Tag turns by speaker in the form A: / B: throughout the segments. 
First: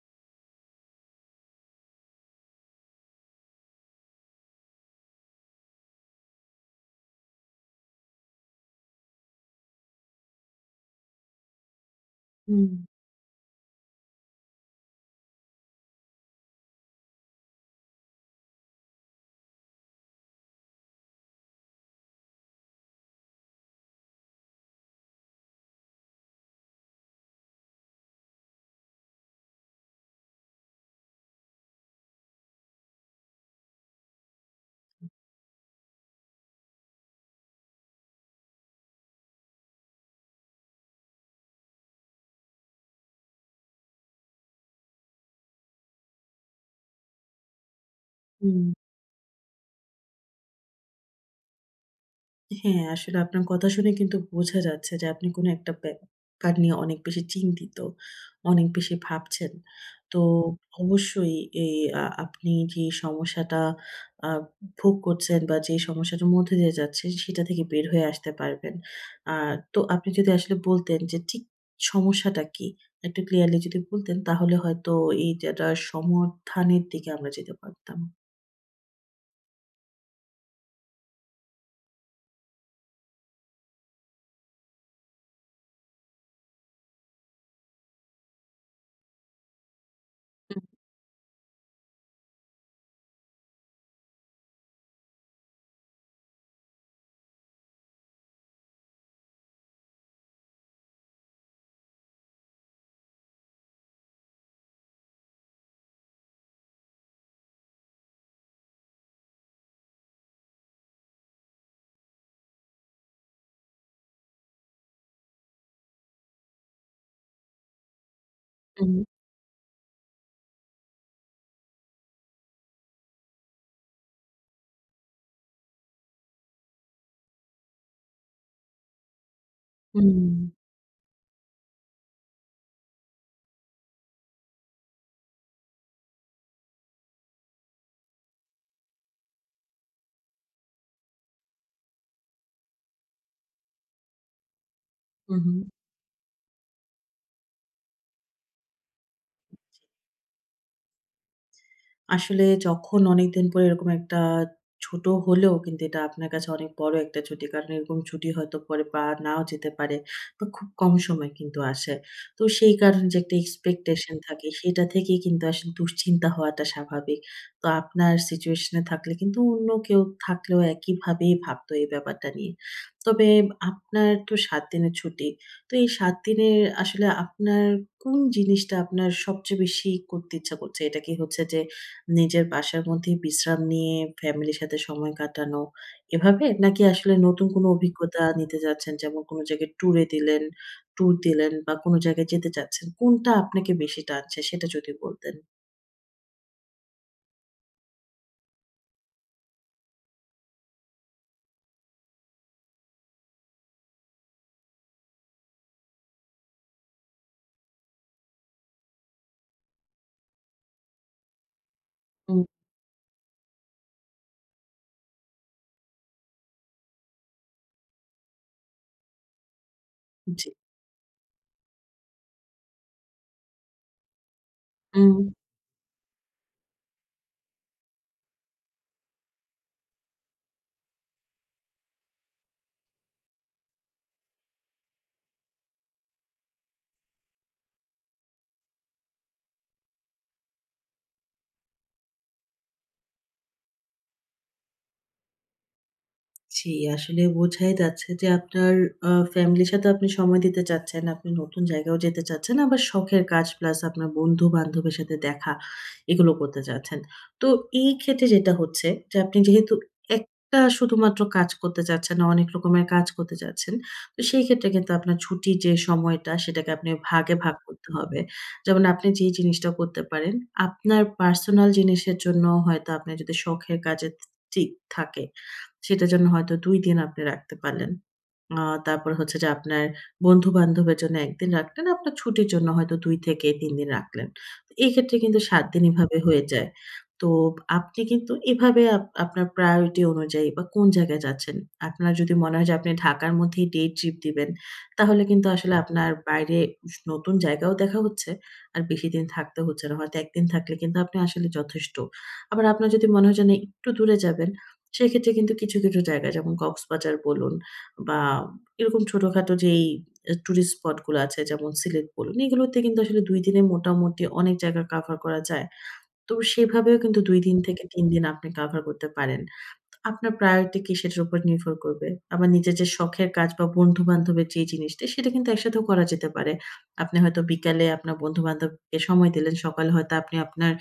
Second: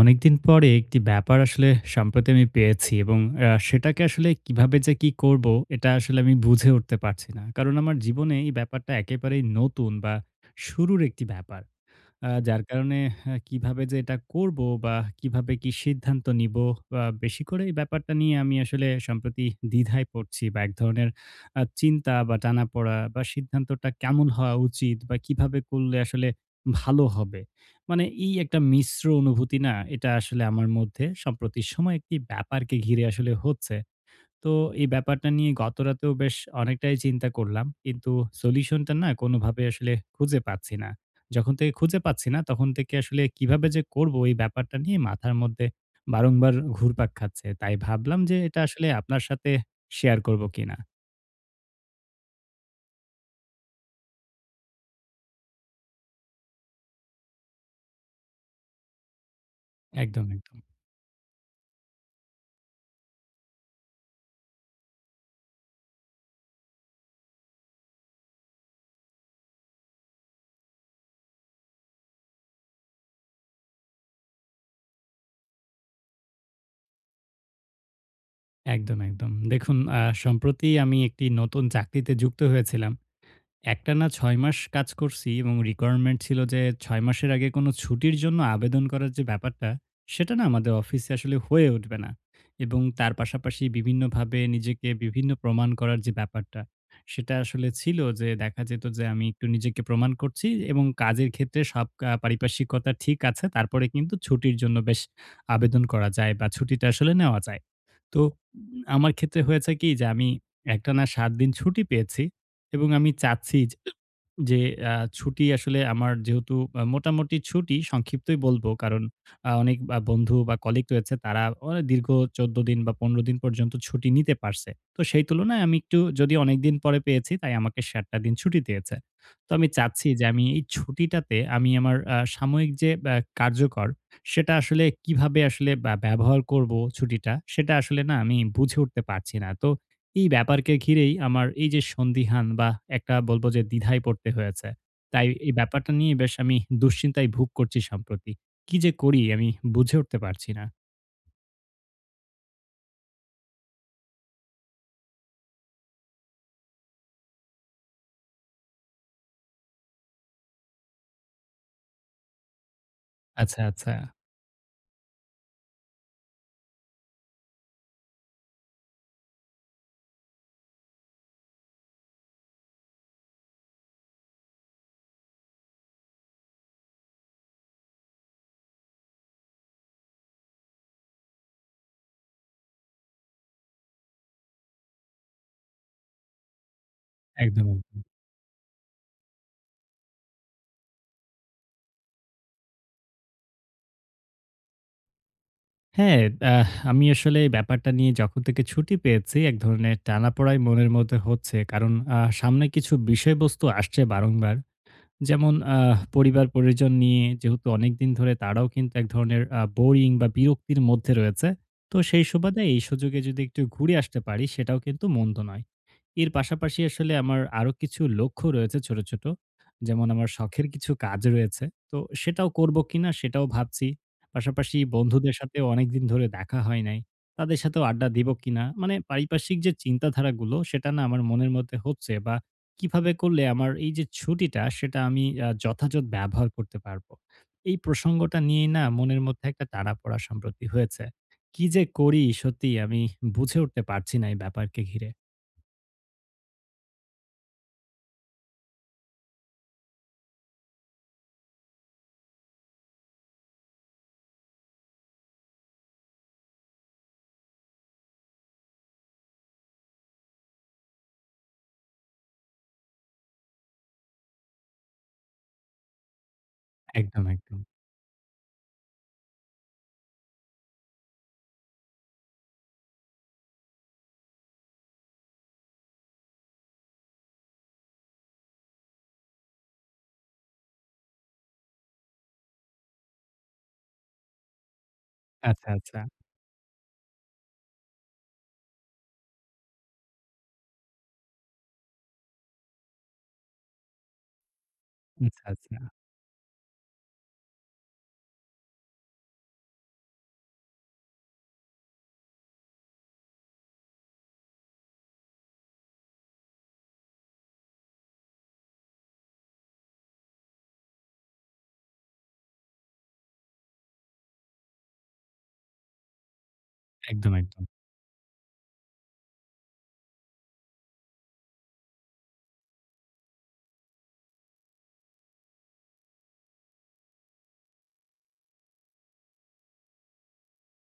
A: অনেকদিন পরে একটি ব্যাপার আসলে সম্প্রতি আমি পেয়েছি, এবং সেটাকে আসলে কিভাবে যে কি করব এটা আসলে আমি বুঝে উঠতে পারছি না। কারণ আমার জীবনে এই ব্যাপারটা একেবারেই নতুন বা শুরুর একটি ব্যাপার, যার
B: হুম,
A: কারণে হ্যাঁ, কিভাবে যে এটা করব বা কিভাবে কি সিদ্ধান্ত নিব। বেশি করে এই ব্যাপারটা নিয়ে আমি আসলে সম্প্রতি দ্বিধায় পড়ছি বা এক ধরনের চিন্তা বা টানাপোড়া বা সিদ্ধান্তটা কেমন হওয়া উচিত বা কিভাবে করলে আসলে ভালো হবে। মানে এই একটা মিশ্র অনুভূতি না, এটা আসলে আমার মধ্যে সম্প্রতি সময় একটি ব্যাপারকে ঘিরে আসলে হচ্ছে। তো এই ব্যাপারটা নিয়ে গতরাতেও বেশ অনেকটাই চিন্তা করলাম। কিন্তু সলিউশনটা না কোনোভাবে আসলে খুঁজে পাচ্ছি না। যখন থেকে খুঁজে পাচ্ছি না, তখন থেকে আসলে কিভাবে যে করব এই ব্যাপারটা নিয়ে মাথার মধ্যে বারংবার ঘুরপাক খাচ্ছে। তাই ভাবলাম যে এটা
B: হুম।
A: আসলে আপনার সাথে শেয়ার করব কিনা?
B: হ্যাঁ, আসলে আপনার কথা শুনে কিন্তু বোঝা যাচ্ছে যে আপনি কোনো একটা ব্যাপার নিয়ে অনেক বেশি চিন্তিত, অনেক বেশি ভাবছেন। তো
A: একদম, একদম।
B: অবশ্যই এই আপনি যে সমস্যাটা আ ভোগ করছেন বা যে সমস্যাটার মধ্যে দিয়ে যাচ্ছেন সেটা থেকে বের হয়ে আসতে পারবেন। আর তো আপনি যদি আসলে বলতেন যে ঠিক সমস্যাটা কি? একটু ক্লিয়ারলি যদি বলতেন তাহলে হয়তো এইটাটার সমাধানের দিকে আমরা যেতে পারতাম।
A: একদম, একদম। দেখুন, সম্প্রতি আমি একটি নতুন চাকরিতে যুক্ত হয়েছিলাম। একটানা ৬ মাস কাজ করছি, এবং রিকোয়ারমেন্ট ছিল যে ৬ মাসের আগে কোনো ছুটির জন্য আবেদন করার যে ব্যাপারটা, সেটা না আমাদের অফিসে আসলে হয়ে উঠবে না। এবং তার পাশাপাশি বিভিন্নভাবে নিজেকে বিভিন্ন প্রমাণ করার যে ব্যাপারটা, সেটা আসলে ছিল যে দেখা যেত যে আমি একটু নিজেকে প্রমাণ করছি এবং কাজের ক্ষেত্রে সব পারিপার্শ্বিকতা ঠিক আছে। তারপরে কিন্তু ছুটির জন্য বেশ আবেদন করা যায় বা ছুটিটা আসলে নেওয়া যায়। তো আমার ক্ষেত্রে হয়েছে কি যে আমি একটানা ৭ দিন ছুটি পেয়েছি এবং আমি চাচ্ছি যে যে ছুটি আসলে আমার যেহেতু মোটামুটি ছুটি সংক্ষিপ্তই বলব।
B: হুম,
A: কারণ অনেক বন্ধু বা কলিগ রয়েছে, তারা দীর্ঘ ১৪ দিন বা ১৫ দিন পর্যন্ত ছুটি নিতে পারছে। তো সেই তুলনায় আমি একটু যদি অনেকদিন পরে পেয়েছি তাই আমাকে ৭ টা দিন ছুটি দিয়েছে। তো আমি চাচ্ছি
B: হুম,
A: যে আমি এই ছুটিটাতে আমি আমার সাময়িক যে কার্যকর সেটা আসলে কিভাবে আসলে বা ব্যবহার করব ছুটিটা, সেটা আসলে না আমি বুঝে উঠতে পারছি না। তো এই ব্যাপারকে ঘিরেই আমার এই যে সন্দিহান বা একটা বলব যে দ্বিধায় পড়তে হয়েছে। তাই
B: হুম,
A: এই
B: হুম।
A: ব্যাপারটা নিয়ে বেশ আমি দুশ্চিন্তায় ভোগ করছি সম্প্রতি। কি যে করি আমি বুঝে উঠতে পারছি না।
B: আসলে যখন অনেকদিন পরে এরকম একটা ছোট হলেও কিন্তু এটা আপনার কাছে অনেক বড় একটা ছুটি। কারণ এরকম ছুটি হয়তো পরে পাওয়া নাও যেতে পারে বা খুব কম সময় কিন্তু আসে। তো সেই কারণে যে একটা
A: আচ্ছা, আচ্ছা।
B: এক্সপেকটেশন থাকে সেটা থেকেই কিন্তু আসলে দুশ্চিন্তা হওয়াটা স্বাভাবিক। তো আপনার সিচুয়েশন এ থাকলে কিন্তু অন্য কেউ থাকলেও একইভাবেই ভাবতো এই ব্যাপারটা নিয়ে। তবে আপনার তো ৭ দিনের ছুটি। তো এই ৭ দিনের আসলে আপনার কোন জিনিসটা আপনার সবচেয়ে বেশি করতে ইচ্ছা করছে? এটা কি হচ্ছে যে নিজের বাসার মধ্যেই বিশ্রাম নিয়ে ফ্যামিলির সাথে সময় কাটানো এভাবে? নাকি আসলে নতুন কোনো
A: একদম, একদম।
B: অভিজ্ঞতা নিতে যাচ্ছেন? যেমন কোনো জায়গায় ট্যুর দিলেন বা কোনো জায়গায় যেতে চাচ্ছেন। কোনটা আপনাকে বেশি টানছে সেটা যদি বলতেন?
A: হ্যাঁ, আহ আমি আসলে এই ব্যাপারটা নিয়ে যখন থেকে ছুটি পেয়েছি এক ধরনের টানাপোড়াই মনের মধ্যে হচ্ছে। কারণ সামনে কিছু বিষয়বস্তু আসছে বারংবার। যেমন পরিবার-পরিজন নিয়ে যেহেতু অনেকদিন ধরে তারাও কিন্তু এক ধরনের বোরিং বা বিরক্তির মধ্যে রয়েছে। তো সেই
B: হুম,
A: সুবাদে এই সুযোগে যদি একটু ঘুরে আসতে পারি সেটাও কিন্তু মন্দ নয়। এর পাশাপাশি আসলে আমার আরো কিছু লক্ষ্য রয়েছে ছোট, ছোট। যেমন আমার
B: জি।
A: শখের কিছু কাজ রয়েছে। তো সেটাও করব কিনা সেটাও ভাবছি। পাশাপাশি
B: হুম।
A: বন্ধুদের সাথেও অনেকদিন ধরে দেখা হয় নাই। তাদের সাথেও আড্ডা দিব কিনা? মানে পারিপার্শ্বিক যে চিন্তাধারাগুলো সেটা না আমার মনের মধ্যে হচ্ছে বা কিভাবে করলে আমার এই যে ছুটিটা সেটা আমি যথাযথ ব্যবহার করতে পারবো। এই প্রসঙ্গটা নিয়েই না মনের মধ্যে একটা টানাপোড়া সম্প্রতি হয়েছে। কি যে করি সত্যিই আমি বুঝে উঠতে পারছি না এই ব্যাপারকে ঘিরে।
B: জি, আসলে বোঝাই যাচ্ছে যে আপনার ফ্যামিলির সাথে আপনি সময় দিতে চাচ্ছেন। আপনি নতুন জায়গায়ও যেতে চাচ্ছেন। আবার শখের কাজ প্লাস আপনার বন্ধু-বান্ধবের সাথে দেখা এগুলো করতে চাচ্ছেন। তো এই ক্ষেত্রে যেটা হচ্ছে যে আপনি যেহেতু একটা শুধুমাত্র কাজ করতে চাচ্ছেন না, অনেক রকমের কাজ করতে চাচ্ছেন। তো সেই ক্ষেত্রে কিন্তু আপনার ছুটির যে সময়টা সেটাকে আপনি
A: একদম,
B: ভাগে ভাগ
A: একদম।
B: করতে হবে। যেমন আপনি যে জিনিসটা করতে পারেন, আপনার পার্সোনাল জিনিসের জন্য হয়তো আপনার যদি শখের কাজের ঠিক থাকে সেটার জন্য হয়তো ২ দিন আপনি রাখতে পারলেন। আ তারপরে হচ্ছে যে আপনার বন্ধু-বান্ধবের জন্য ১ দিন রাখলেন, আপনার ছুটির জন্য হয়তো ২ থেকে ৩ দিন রাখলেন। এই ক্ষেত্রে কিন্তু ৭
A: আচ্ছা,
B: দিন
A: আচ্ছা,
B: এভাবে হয়ে যায়। তো আপনি কিন্তু এভাবে আপনার প্রায়োরিটি অনুযায়ী বা কোন জায়গায় যাচ্ছেন, আপনার যদি মনে হয় যে আপনি ঢাকার মধ্যেই ডে ট্রিপ দিবেন, তাহলে
A: আচ্ছা,
B: কিন্তু আসলে
A: আচ্ছা।
B: আপনার বাইরে নতুন জায়গাও দেখা হচ্ছে, আর বেশি দিন থাকতে হচ্ছে না। হয়তো ১ দিন থাকলে কিন্তু আপনি আসলে যথেষ্ট। আবার আপনার যদি মনে হয় যে না একটু দূরে যাবেন, সেক্ষেত্রে কিন্তু কিছু, কিছু জায়গা যেমন কক্সবাজার বলুন বা এরকম ছোটখাটো যেই টুরিস্ট স্পট গুলো আছে যেমন সিলেট বলুন, এগুলোতে কিন্তু আসলে ২ দিনে মোটামুটি অনেক জায়গা কভার করা যায়। তো সেভাবেও কিন্তু
A: একদম,
B: ২ দিন
A: একদম।
B: থেকে ৩ দিন আপনি কভার করতে পারেন। আপনার প্রায়োরিটি কি সেটার উপর নির্ভর করবে। আবার নিজের যে শখের কাজ বা বন্ধু-বান্ধবের যে জিনিসটা সেটা কিন্তু একসাথেও করা যেতে পারে। আপনি হয়তো বিকালে আপনার বন্ধু-বান্ধবকে সময় দিলেন, সকালে হয়তো আপনি আপনার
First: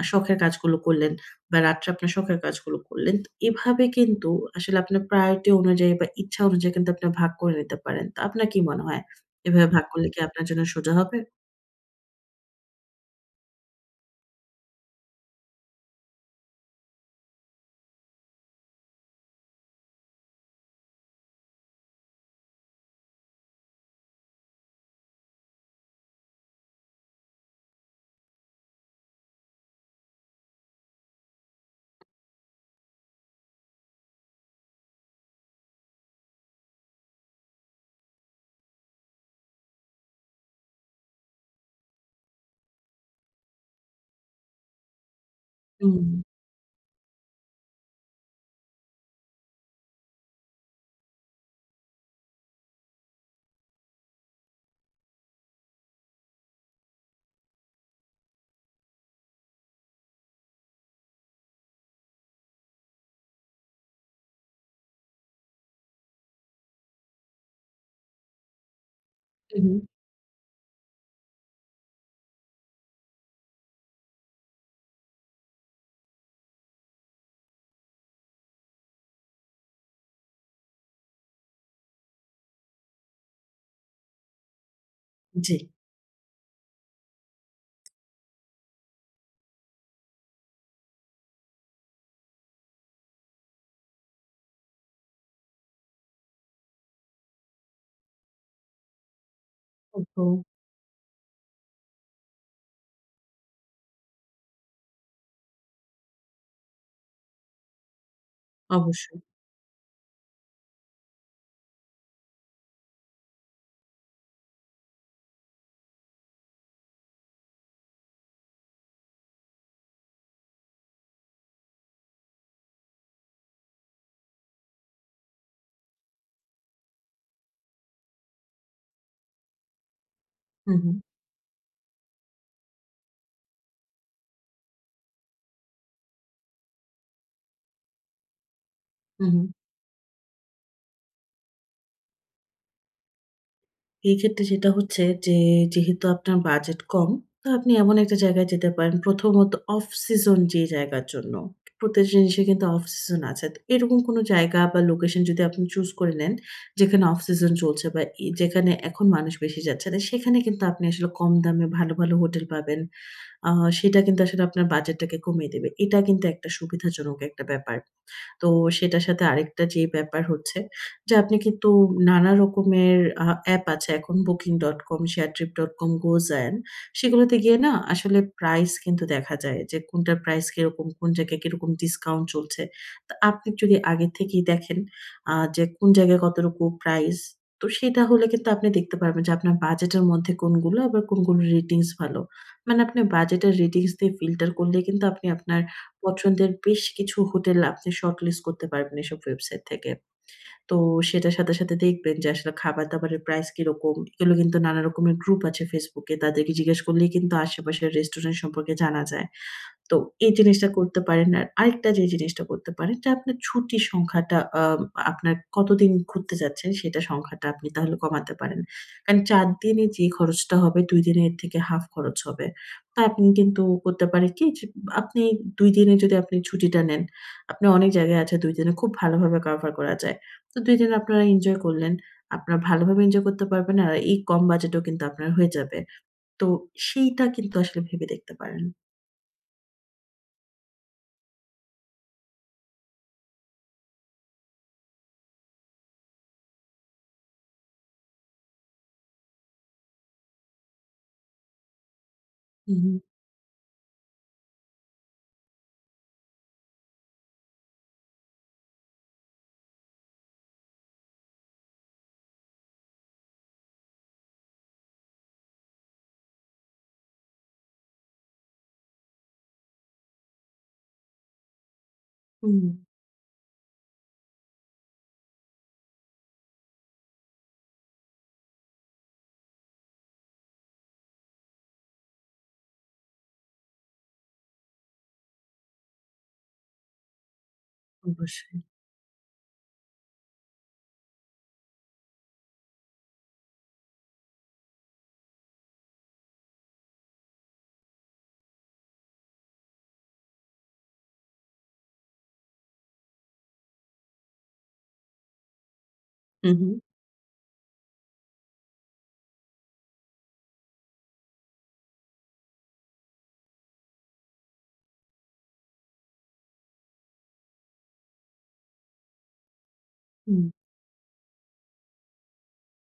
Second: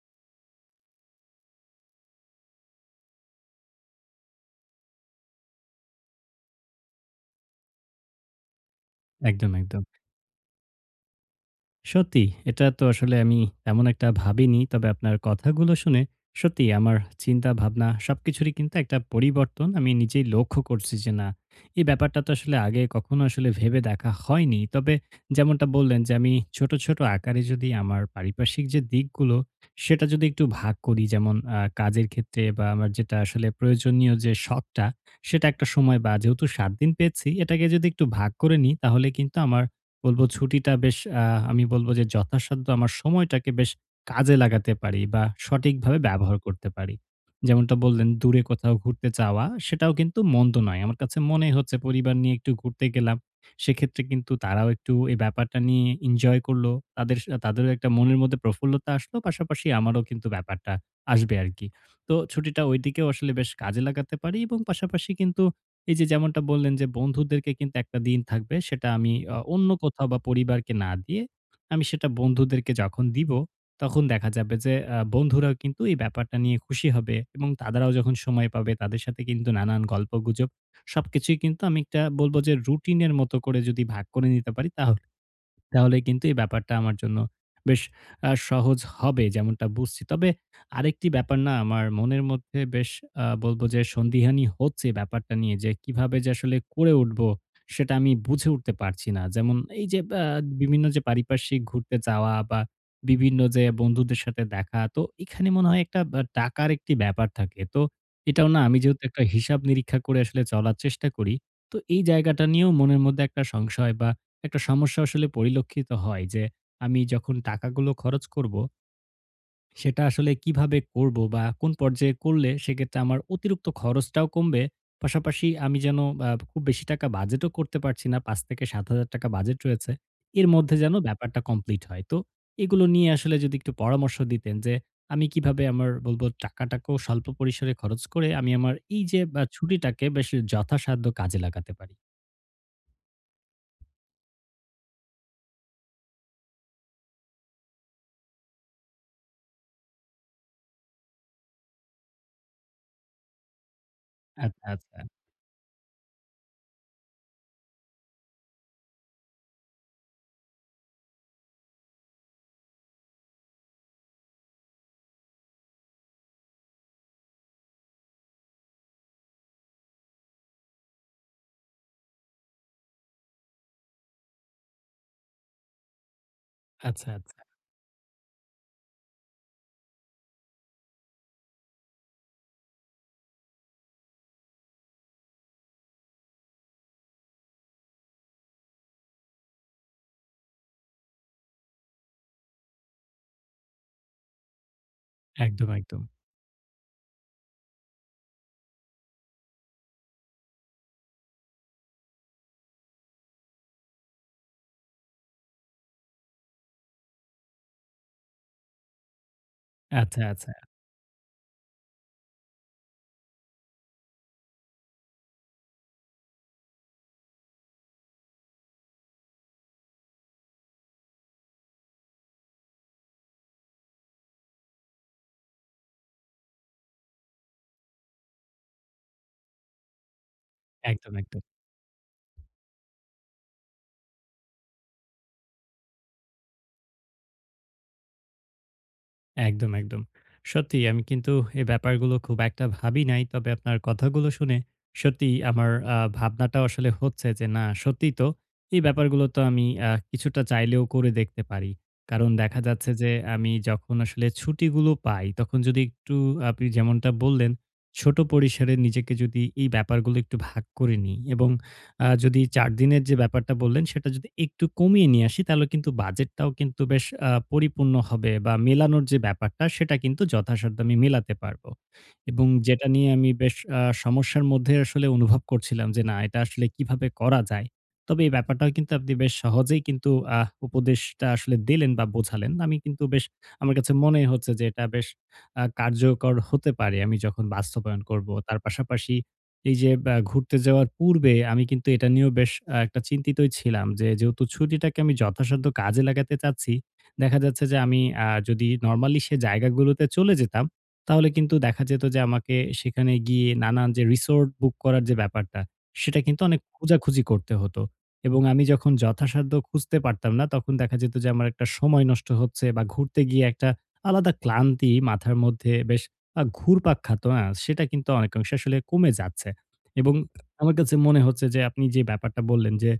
B: শখের কাজগুলো করলেন বা রাত্রে আপনার শখের কাজগুলো করলেন। তো এভাবে কিন্তু আসলে আপনার প্রায়োরিটি অনুযায়ী বা ইচ্ছা অনুযায়ী কিন্তু আপনি ভাগ করে নিতে পারেন। তো আপনার কি মনে হয়?
A: একদম,
B: এভাবে
A: একদম।
B: ভাগ করলে কি আপনার জন্য সোজা হবে?
A: সত্যি, এটা তো আসলে আমি তেমন একটা ভাবিনি। তবে আপনার কথাগুলো শুনে সত্যিই আমার চিন্তা-ভাবনা সবকিছুরই কিন্তু একটা পরিবর্তন আমি নিজেই লক্ষ্য করছি যে না, এই ব্যাপারটা তো আসলে আগে কখনো আসলে ভেবে দেখা হয়নি। তবে যেমনটা বললেন যে আমি ছোট, ছোট আকারে যদি আমার পারিপার্শ্বিক যে দিকগুলো সেটা যদি একটু ভাগ করি, যেমন কাজের ক্ষেত্রে বা আমার যেটা আসলে প্রয়োজনীয় যে শখটা সেটা একটা সময় বা যেহেতু ৭ দিন পেয়েছি এটাকে যদি একটু ভাগ করে নিই, তাহলে কিন্তু আমার বলব ছুটিটা বেশ আ আমি বলব যে যথাসাধ্য আমার সময়টাকে বেশ কাজে লাগাতে পারি বা সঠিকভাবে
B: হুম,
A: ব্যবহার করতে পারি। যেমনটা বললেন দূরে কোথাও ঘুরতে যাওয়া সেটাও কিন্তু মন্দ নয়। আমার কাছে মনে হচ্ছে পরিবার নিয়ে একটু ঘুরতে গেলাম। সেক্ষেত্রে কিন্তু তারাও একটু এই ব্যাপারটা নিয়ে এনজয় করল। তাদেরও একটা মনের মধ্যে প্রফুল্লতা আসলো। পাশাপাশি আমারও কিন্তু ব্যাপারটা আসবে আরকি। তো ছুটিটা ঐদিকেও আসলে বেশ কাজে লাগাতে পারি এবং পাশাপাশি কিন্তু এই যে যেমনটা বললেন যে বন্ধুদেরকে কিন্তু একটা দিন থাকবে সেটা আমি অন্য
B: হুম,
A: কোথাও বা পরিবারকে না দিয়ে আমি সেটা বন্ধুদেরকে যখন দিব, তখন দেখা যাবে যে বন্ধুরাও কিন্তু এই ব্যাপারটা নিয়ে খুশি হবে এবং তারাও যখন সময় পাবে তাদের সাথে কিন্তু নানান গল্পগুজব সবকিছুই কিন্তু আমি একটা বলব যে রুটিনের মতো করে যদি ভাগ করে নিতে পারি, তাহলে
B: জি।
A: তাহলে কিন্তু এই ব্যাপারটা আমার জন্য বেশ সহজ হবে যেমনটা বুঝছি। তবে আরেকটি ব্যাপার না আমার মনের মধ্যে বেশ বলব যে সন্দিহানি হচ্ছে ব্যাপারটা নিয়ে যে কিভাবে যে আসলে করে উঠবো সেটা আমি বুঝে উঠতে পারছি না। যেমন এই যে
B: তো
A: বিভিন্ন যে পারিপার্শ্বিক ঘুরতে যাওয়া বা বিভিন্ন যে বন্ধুদের সাথে দেখা, তো এখানে মনে হয় একটা টাকার একটি ব্যাপার থাকে। তো এটাও না, আমি যেহেতু
B: অবশ্যই।
A: একটা হিসাব নিরীক্ষা করে আসলে চলার চেষ্টা করি। তো এই জায়গাটা নিয়েও মনের মধ্যে একটা সংশয় বা একটা সমস্যা আসলে পরিলক্ষিত হয় যে, আমি যখন টাকাগুলো খরচ করব, সেটা আসলে কিভাবে করব বা কোন পর্যায়ে করলে সেক্ষেত্রে আমার অতিরিক্ত খরচটাও কমবে। পাশাপাশি আমি যেন খুব বেশি টাকা বাজেটও করতে পারছি না। ৳৫,০০০-৭,০০০ বাজেট রয়েছে। এর
B: হু,
A: মধ্যে
B: হু,
A: যেন ব্যাপারটা কমপ্লিট হয়। তো এগুলো নিয়ে আসলে যদি একটু পরামর্শ দিতেন যে, আমি কিভাবে আমার বলব টাকাটাকেও স্বল্প পরিসরে খরচ করে আমি আমার এই যে
B: হু, হু।
A: ছুটিটাকে বেশ যথাসাধ্য কাজে লাগাতে পারি?
B: এই ক্ষেত্রে যেটা হচ্ছে যে, যেহেতু আপনার বাজেট কম, তো আপনি এমন একটা জায়গায় যেতে পারেন। প্রথমত অফ সিজন যে জায়গার জন্য। প্রত্যেক জিনিসের কিন্তু অফ সিজন আছে। তো এরকম কোনো জায়গা
A: আচ্ছা,
B: বা
A: আচ্ছা।
B: লোকেশন যদি আপনি চুজ করে নেন, যেখানে অফ সিজন চলছে বা যেখানে এখন মানুষ বেশি যাচ্ছে না, সেখানে কিন্তু আপনি আসলে কম দামে ভালো, ভালো হোটেল পাবেন। আ সেটা কিন্তু আসলে আপনার বাজেটটাকে কমিয়ে দেবে। এটা কিন্তু একটা সুবিধাজনক একটা ব্যাপার। তো সেটার সাথে আরেকটা যে ব্যাপার হচ্ছে যে আপনি কিন্তু নানা রকমের অ্যাপ আছে এখন Booking.com, Sharetrip.com, GoZen
A: আচ্ছা,
B: সেগুলোতে
A: আচ্ছা।
B: গিয়ে না আসলে প্রাইস কিন্তু দেখা যায় যে কোনটার প্রাইস কিরকম, কোন জায়গায় কিরকম ডিসকাউন্ট চলছে। তো আপনি যদি আগে থেকেই দেখেন যে কোন জায়গায় কতটুকু প্রাইস তো সেটা হলে কিন্তু আপনি দেখতে পারবেন যে আপনার বাজেটের মধ্যে কোনগুলো আবার কোনগুলো রেটিংস ভালো। মানে আপনার বাজেটের রেটিংস দিয়ে ফিল্টার করলে কিন্তু আপনি আপনার
A: একদম, একদম।
B: পছন্দের বেশ কিছু হোটেল আপনি শর্টলিস্ট করতে পারবেন এসব ওয়েবসাইট থেকে। তো সেটার সাথে, সাথে দেখবেন যে আসলে খাবার-দাবারের প্রাইস কিরকম। এগুলো কিন্তু নানা রকমের গ্রুপ আছে Facebook এ। তাদেরকে জিজ্ঞেস করলেই কিন্তু আশেপাশের রেস্টুরেন্ট সম্পর্কে জানা যায়। তো
A: আচ্ছা,
B: এই
A: আচ্ছা।
B: জিনিসটা করতে পারেন। আর আরেকটা যে জিনিসটা করতে পারেন যে আপনার ছুটির সংখ্যাটা আপনার কতদিন ঘুরতে যাচ্ছেন সেটা সংখ্যাটা আপনি তাহলে কমাতে পারেন। কারণ ৪ দিনে যে খরচটা হবে ২ দিনের থেকে হাফ খরচ হবে। তো আপনি কিন্তু করতে পারেন কি যে আপনি ২ দিনে যদি আপনি ছুটিটা নেন, আপনি অনেক জায়গায় আছে ২ দিনে খুব ভালোভাবে কভার করা যায়। তো ২ দিন
A: একদম,
B: আপনারা
A: একদম।
B: এনজয় করলেন। আপনারা ভালোভাবে এনজয় করতে পারবেন আর এই কম বাজেটেও কিন্তু আপনার হয়ে যাবে। তো সেইটা কিন্তু আসলে ভেবে দেখতে পারেন।
A: একদম, একদম। সত্যি আমি কিন্তু এই ব্যাপারগুলো খুব একটা ভাবি নাই। তবে আপনার কথাগুলো শুনে সত্যিই আমার ভাবনাটাও আসলে হচ্ছে যে না, সত্যিই তো এই ব্যাপারগুলো তো আমি কিছুটা চাইলেও করে দেখতে পারি। কারণ দেখা
B: হুম,
A: যাচ্ছে
B: হুম।
A: যে আমি যখন আসলে ছুটিগুলো পাই তখন যদি একটু আপনি যেমনটা বললেন ছোট পরিসরে নিজেকে যদি এই ব্যাপারগুলো একটু ভাগ করে নিই এবং যদি ৪ দিনের যে ব্যাপারটা বললেন সেটা যদি একটু কমিয়ে নিয়ে আসি, তাহলে কিন্তু বাজেটটাও কিন্তু বেশ পরিপূর্ণ হবে বা মেলানোর যে ব্যাপারটা সেটা কিন্তু যথাসাধ্য আমি মেলাতে পারবো। এবং
B: হুম।
A: যেটা নিয়ে আমি বেশ সমস্যার মধ্যে আসলে অনুভব করছিলাম যে না এটা আসলে কিভাবে করা যায়। তবে এই ব্যাপারটাও কিন্তু আপনি বেশ সহজেই কিন্তু উপদেশটা আসলে দিলেন বা বোঝালেন। আমি কিন্তু বেশ আমার কাছে মনে হচ্ছে যে এটা বেশ কার্যকর হতে পারে আমি যখন বাস্তবায়ন করব।
B: অবশ্যই।
A: তার পাশাপাশি এই যে বা ঘুরতে যাওয়ার পূর্বে আমি কিন্তু এটা নিয়েও বেশ একটা চিন্তিতই ছিলাম যে, যেহেতু ছুটিটাকে আমি যথাসাধ্য কাজে লাগাতে চাচ্ছি, দেখা যাচ্ছে যে আমি যদি নরমালি সে জায়গাগুলোতে চলে যেতাম, তাহলে কিন্তু দেখা যেত যে আমাকে সেখানে গিয়ে নানান যে রিসোর্ট বুক করার যে ব্যাপারটা, সেটা কিন্তু
B: হুম,
A: অনেক
B: হুম।
A: খোঁজাখুঁজি করতে হতো। এবং আমি যখন যথাসাধ্য খুঁজতে পারতাম না, তখন দেখা যেত যে আমার একটা সময় নষ্ট হচ্ছে বা ঘুরতে গিয়ে একটা আলাদা ক্লান্তি মাথার মধ্যে বেশ ঘুরপাক খাতো, হ্যাঁ? সেটা কিন্তু অনেকাংশে আসলে কমে যাচ্ছে। এবং আমার কাছে মনে হচ্ছে যে আপনি যে ব্যাপারটা বললেন যে,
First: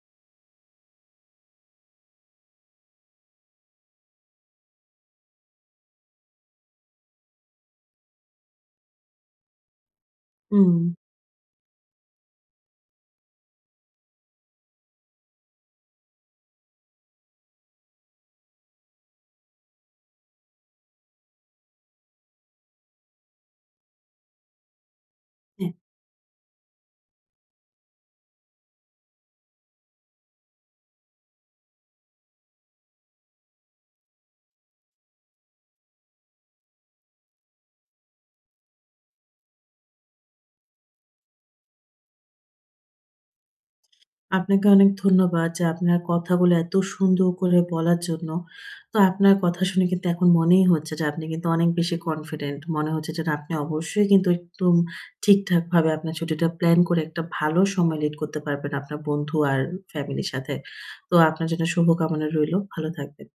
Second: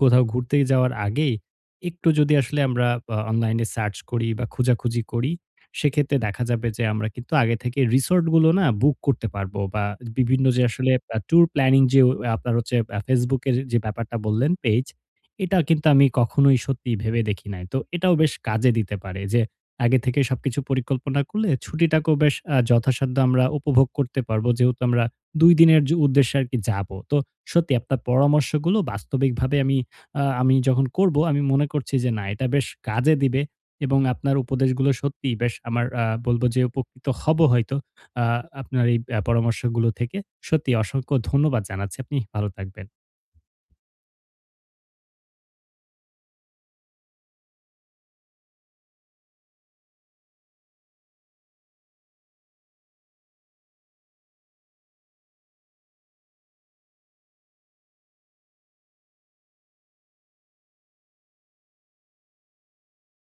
A: কোথাও ঘুরতে যাওয়ার আগেই একটু যদি আসলে আমরা অনলাইনে সার্চ করি বা খোঁজাখুঁজি করি, সেক্ষেত্রে দেখা যাবে যে আমরা কিন্তু আগে থেকে রিসোর্ট গুলো না বুক করতে পারবো বা বিভিন্ন
B: হুম,
A: যে
B: হুম।
A: আসলে ট্যুর প্ল্যানিং যে আপনার হচ্ছে Facebook এর যে ব্যাপারটা বললেন পেজ, এটা কিন্তু আমি কখনোই সত্যি ভেবে দেখি নাই। তো এটাও বেশ কাজে দিতে পারে যে আগে থেকে সবকিছু পরিকল্পনা করলে ছুটিটাকেও বেশ যথাসাধ্য আমরা উপভোগ করতে পারবো। যেহেতু আমরা ২
B: হ্যাঁ,
A: দিনের যে উদ্দেশ্যে আরকি যাবো। তো সত্যি আপনার পরামর্শগুলো বাস্তবিকভাবে আমি যখন করব আমি মনে করছি যে না এটা বেশ কাজে দিবে এবং আপনার উপদেশগুলো সত্যিই বেশ আমার বলব যে উপকৃত হব হয়তো। আ আপনার এই পরামর্শগুলো থেকে। সত্যি অসংখ্য ধন্যবাদ জানাচ্ছি। আপনি ভালো থাকবেন।
B: আপনাকে অনেক ধন্যবাদ যে আপনার কথাগুলো এত সুন্দর করে বলার জন্য। তো আপনার কথা শুনে কিন্তু এখন মনেই হচ্ছে যে আপনি কিন্তু অনেক বেশি কনফিডেন্ট। মনে হচ্ছে যে না আপনি অবশ্যই কিন্তু একদম ঠিকঠাকভাবে আপনার ছুটিটা প্ল্যান করে একটা ভালো সময় লিড করতে পারবেন আপনার বন্ধু আর ফ্যামিলির সাথে। তো আপনার জন্য শুভকামনা রইলো। ভালো থাকবেন।